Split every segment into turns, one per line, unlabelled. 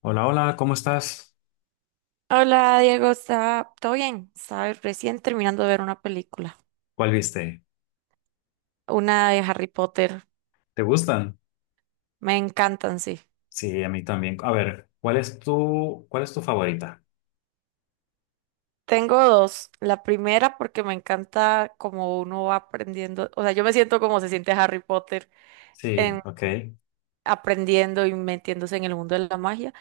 Hola, hola, ¿cómo estás?
Hola Diego, ¿está todo bien? Estaba recién terminando de ver una película,
¿Cuál viste?
una de Harry Potter.
¿Te gustan?
Me encantan, sí.
Sí, a mí también. A ver, ¿¿cuál es tu favorita?
Tengo dos. La primera porque me encanta como uno va aprendiendo, o sea, yo me siento como se siente Harry Potter
Sí,
en
ok.
aprendiendo y metiéndose en el mundo de la magia.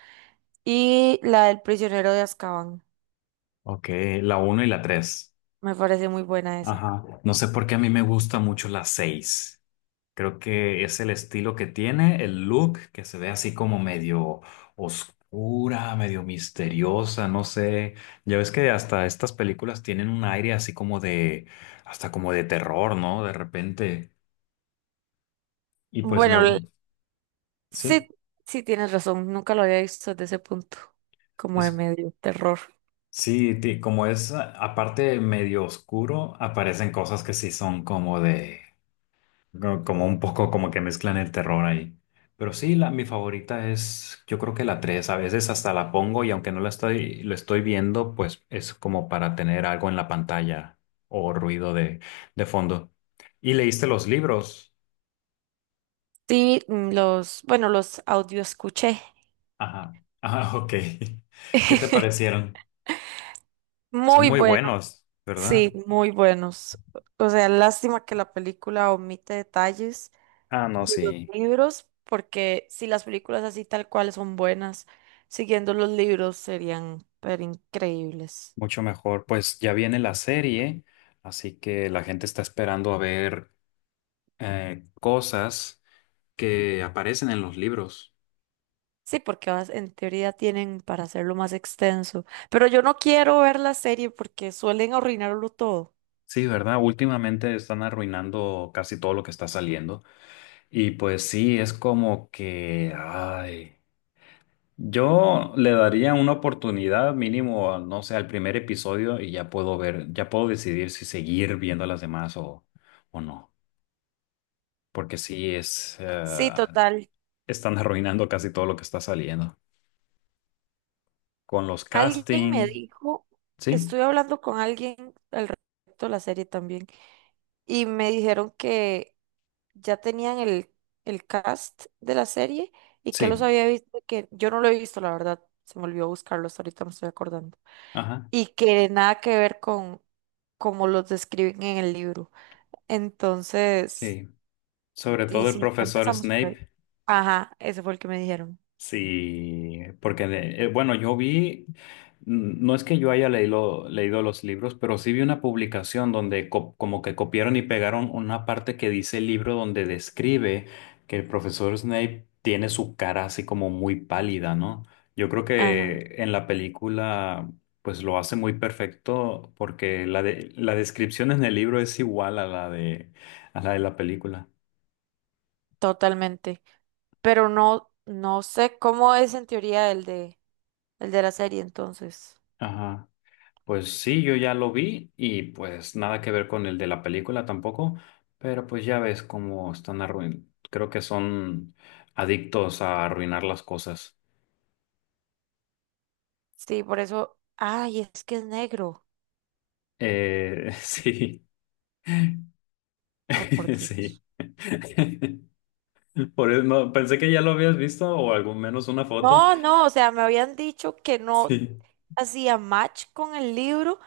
Y la del prisionero de Azkaban.
Ok, la uno y la 3.
Me parece muy buena esa.
Ajá. No sé por qué a mí me gusta mucho la 6. Creo que es el estilo que tiene, el look, que se ve así como medio oscura, medio misteriosa, no sé. Ya ves que hasta estas películas tienen un aire hasta como de terror, ¿no? De repente. Y pues me
Bueno,
gusta.
sí,
Sí.
sí tienes razón. Nunca lo había visto desde ese punto, como de
Es
medio terror.
Sí, como es aparte medio oscuro, aparecen cosas que sí son como de, como un poco como que mezclan el terror ahí. Pero sí, mi favorita es, yo creo que la 3. A veces hasta la pongo y aunque no la estoy, lo estoy viendo, pues es como para tener algo en la pantalla o ruido de fondo. ¿Y leíste los libros?
Sí, bueno, los audio escuché.
Ajá, ah, ok. ¿Qué te parecieron? Son
Muy
muy
buenos,
buenos, ¿verdad?
sí, muy buenos. O sea, lástima que la película omite detalles
Ah, no,
de los
sí.
libros, porque si las películas así tal cual son buenas, siguiendo los libros serían pero increíbles.
Mucho mejor. Pues ya viene la serie, así que la gente está esperando a ver cosas que aparecen en los libros.
Sí, porque en teoría tienen para hacerlo más extenso. Pero yo no quiero ver la serie porque suelen arruinarlo todo.
Sí, ¿verdad? Últimamente están arruinando casi todo lo que está saliendo. Y pues sí, es como que, ay, yo le daría una oportunidad mínimo, no sé, al primer episodio y ya puedo decidir si seguir viendo las demás o no. Porque
Sí, total.
están arruinando casi todo lo que está saliendo. Con los
Alguien me
castings,
dijo,
¿sí?
estuve hablando con alguien al respecto de la serie también, y me dijeron que ya tenían el cast de la serie y que los
Sí,
había visto, que yo no lo he visto, la verdad, se me olvidó buscarlo, hasta ahorita me estoy acordando,
ajá,
y que nada que ver con como los describen en el libro. Entonces,
sí. Sobre
y
todo el
sí, ya
profesor
empezamos por ahí.
Snape.
Ajá, ese fue el que me dijeron.
Sí, porque bueno, no es que yo haya leído los libros, pero sí vi una publicación donde como que copiaron y pegaron una parte que dice el libro donde describe que el profesor Snape tiene su cara así como muy pálida, ¿no? Yo creo
Ajá,
que en la película pues lo hace muy perfecto porque la descripción en el libro es igual a la de la película.
totalmente. Pero no, no sé cómo es en teoría el de la serie, entonces.
Ajá. Pues sí, yo ya lo vi y pues nada que ver con el de la película tampoco, pero pues ya ves cómo están creo que son adictos a arruinar las cosas.
Sí, por eso. Ay, es que es negro.
Sí,
Oh, por
sí.
Dios.
Por eso no, pensé que ya lo habías visto o al menos una foto.
No, no, o sea, me habían dicho que no
Sí,
hacía match con el libro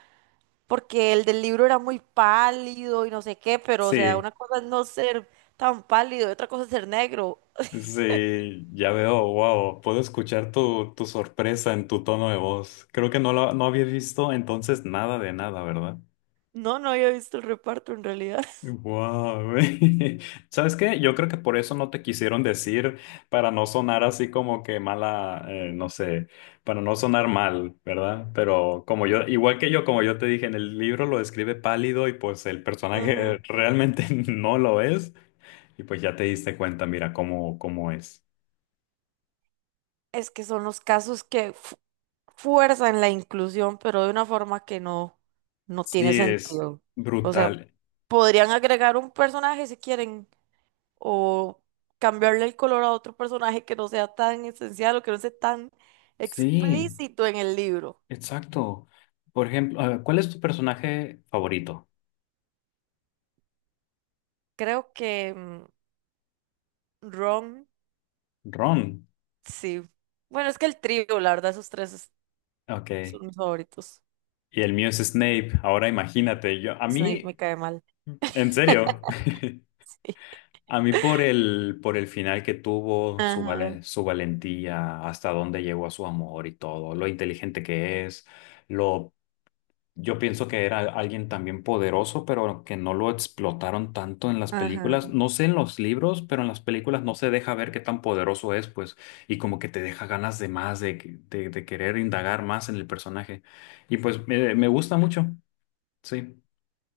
porque el del libro era muy pálido y no sé qué, pero o sea,
sí,
una cosa es no ser tan pálido y otra cosa es ser negro.
sí, ya veo, wow, puedo escuchar tu sorpresa en tu tono de voz. Creo que no había visto entonces nada de nada, ¿verdad?
No, no había visto el reparto en realidad.
Wow, güey. ¿Sabes qué? Yo creo que por eso no te quisieron decir, para no sonar así como que mala, no sé, para no sonar mal, ¿verdad? Pero igual que yo, como yo te dije, en el libro lo describe pálido y pues el personaje
Ujú.
realmente no lo es. Y pues ya te diste cuenta, mira cómo es.
Es que son los casos que, fuerza en la inclusión, pero de una forma que no, no tiene
Sí, es
sentido. O sea,
brutal.
podrían agregar un personaje si quieren, o cambiarle el color a otro personaje que no sea tan esencial o que no sea tan
Sí,
explícito en el libro.
exacto. Por ejemplo, ¿cuál es tu personaje favorito?
Creo que Ron,
Ron.
sí. Bueno, es que el trío, la verdad,
Ok.
son mis favoritos.
Y el mío es Snape. Ahora imagínate, a
Snape
mí,
me cae mal.
en serio, a mí por el final que tuvo,
Ajá,
su valentía, hasta dónde llegó a su amor y todo, lo inteligente que es, lo, yo pienso que era alguien también poderoso, pero que no lo explotaron tanto en las películas.
ajá.
No sé en los libros, pero en las películas no se deja ver qué tan poderoso es, pues, y como que te deja ganas de más, de querer indagar más en el personaje. Y pues me gusta mucho, sí.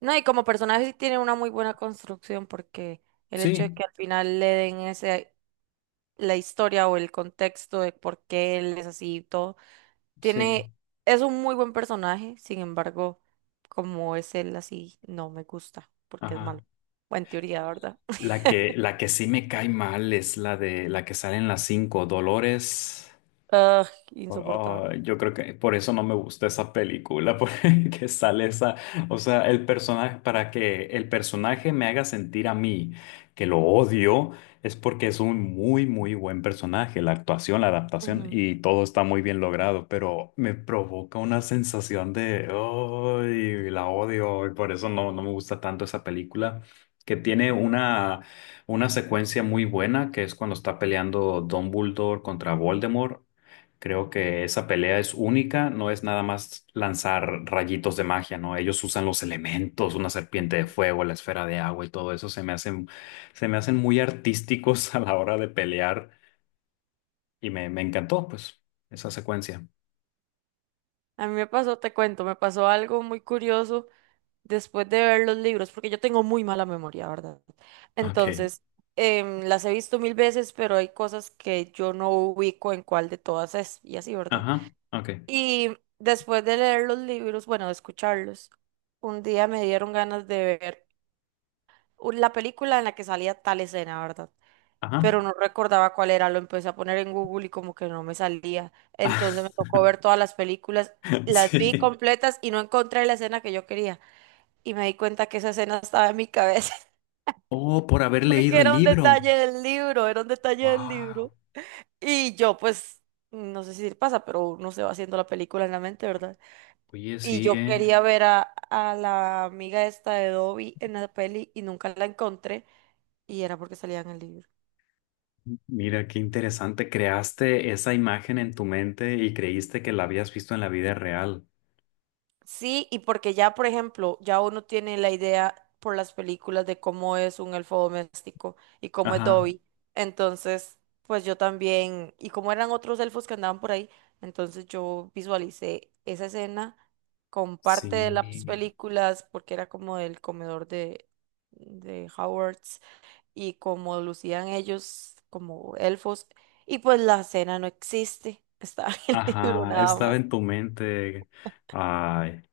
No, y como personaje sí tiene una muy buena construcción porque el hecho de
Sí,
que al final le den ese, la historia o el contexto de por qué él es así y todo,
sí,
tiene, es un muy buen personaje, sin embargo, como es él así, no me gusta porque es malo.
ajá.
Bueno, en teoría, ¿verdad?
La que, la que sí me cae mal es la de la que sale en las cinco, Dolores.
Ugh, insoportable.
Ah, yo creo que por eso no me gusta esa película, porque sale esa, o sea, el personaje, para que el personaje me haga sentir a mí que lo odio, es porque es un muy, muy buen personaje, la actuación, la adaptación
Ujú,
y todo está muy bien logrado, pero me provoca una sensación de, ay, la odio, y por eso no me gusta tanto esa película, que tiene una secuencia muy buena, que es cuando está peleando Dumbledore contra Voldemort. Creo que esa pelea es única, no es nada más lanzar rayitos de magia, ¿no? Ellos usan los elementos, una serpiente de
ujú.
fuego, la esfera de agua y todo eso se me hacen muy artísticos a la hora de pelear y me encantó, pues, esa secuencia.
A mí me pasó, te cuento, me pasó algo muy curioso después de ver los libros, porque yo tengo muy mala memoria, ¿verdad?
Ok,
Entonces, las he visto mil veces, pero hay cosas que yo no ubico en cuál de todas es, y así, ¿verdad?
ajá, ok,
Y después de leer los libros, bueno, de escucharlos, un día me dieron ganas de ver la película en la que salía tal escena, ¿verdad?
ajá.
Pero no recordaba cuál era, lo empecé a poner en Google y como que no me salía. Entonces me tocó ver todas las películas, las vi
Sí.
completas y no encontré la escena que yo quería. Y me di cuenta que esa escena estaba en mi cabeza,
Oh, por haber leído
porque
el
era un
libro.
detalle del libro, era un detalle del
Wow.
libro. Y yo, pues, no sé si le pasa, pero uno se va haciendo la película en la mente, ¿verdad?
Oye,
Y
sí,
yo
eh.
quería ver a la amiga esta de Dobby en la peli y nunca la encontré, y era porque salía en el libro.
Mira, qué interesante. Creaste esa imagen en tu mente y creíste que la habías visto en la vida real.
Sí, y porque ya, por ejemplo, ya uno tiene la idea por las películas de cómo es un elfo doméstico y cómo es
Ajá,
Dobby. Entonces, pues yo también, y como eran otros elfos que andaban por ahí, entonces yo visualicé esa escena con parte de las
sí.
películas, porque era como del comedor de Hogwarts y como lucían ellos como elfos. Y pues la escena no existe, estaba en el libro
Ajá,
nada
estaba
más.
en tu mente. Ay,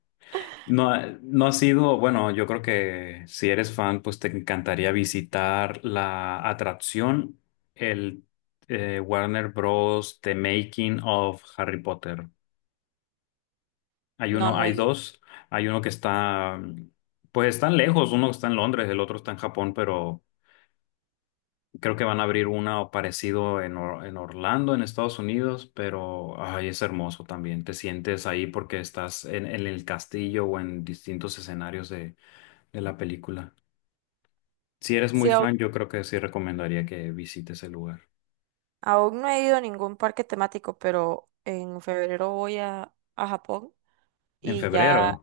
no, no ha sido, bueno, yo creo que si eres fan, pues te encantaría visitar la atracción, el Warner Bros. The Making of Harry Potter. Hay
No,
uno,
no
hay
he ido.
dos. Hay uno que está, pues están lejos, uno está en Londres, el otro está en Japón, pero creo que van a abrir una o parecido en, en Orlando, en Estados Unidos, pero ay, es hermoso también. Te sientes ahí porque estás en el castillo o en distintos escenarios de la película. Si eres muy
Sí,
fan, yo creo que sí recomendaría que visites el lugar.
aún no he ido a ningún parque temático, pero en febrero voy a Japón
En
y
febrero,
ya,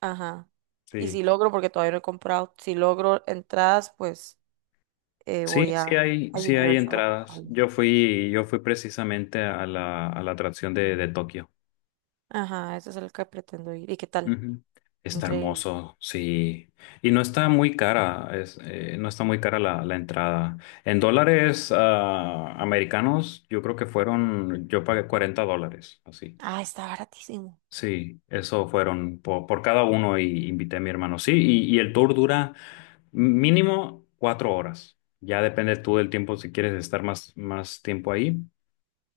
ajá. Y
sí.
si logro, porque todavía no he comprado, si logro entradas, pues
Sí,
voy a,
sí hay,
a
sí hay
Universal, a
entradas.
Japón.
Yo fui precisamente a la atracción de Tokio.
Ajá, ese es el que pretendo ir. ¿Y qué tal?
Ujú. Está
Increíble.
hermoso, sí. Y no está muy cara, no está muy cara la entrada. En dólares americanos, yo creo que fueron, yo pagué $40, así.
Ah, está baratísimo.
Sí, eso fueron por, cada uno y invité a mi hermano. Sí, y el tour dura mínimo 4 horas. Ya depende tú del tiempo si quieres estar más tiempo ahí.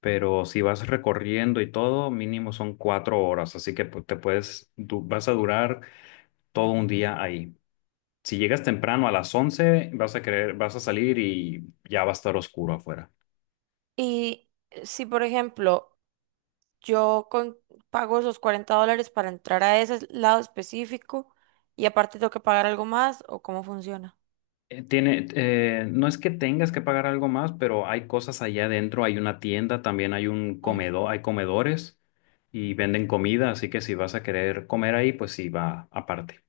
Pero si vas recorriendo y todo, mínimo son 4 horas. Así que pues, vas a durar todo un día ahí. Si llegas temprano a las 11 vas a salir y ya va a estar oscuro afuera.
Y si, por ejemplo, yo con- pago esos $40 para entrar a ese lado específico y aparte tengo que pagar algo más, ¿o cómo funciona?
No es que tengas que pagar algo más, pero hay cosas allá adentro. Hay una tienda, también hay un comedor, hay comedores y venden comida, así que si vas a querer comer ahí, pues sí, va aparte.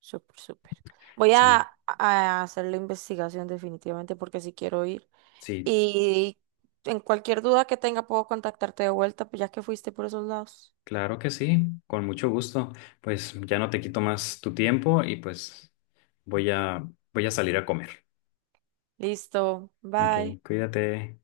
Súper, súper. Voy a,
Sí,
a hacer la investigación definitivamente porque si quiero ir.
sí,
Y en cualquier duda que tenga puedo contactarte de vuelta, pues ya que fuiste por esos lados.
claro que sí, con mucho gusto. Pues ya no te quito más tu tiempo y pues voy a, voy a salir a comer.
Listo,
Ok,
bye.
cuídate.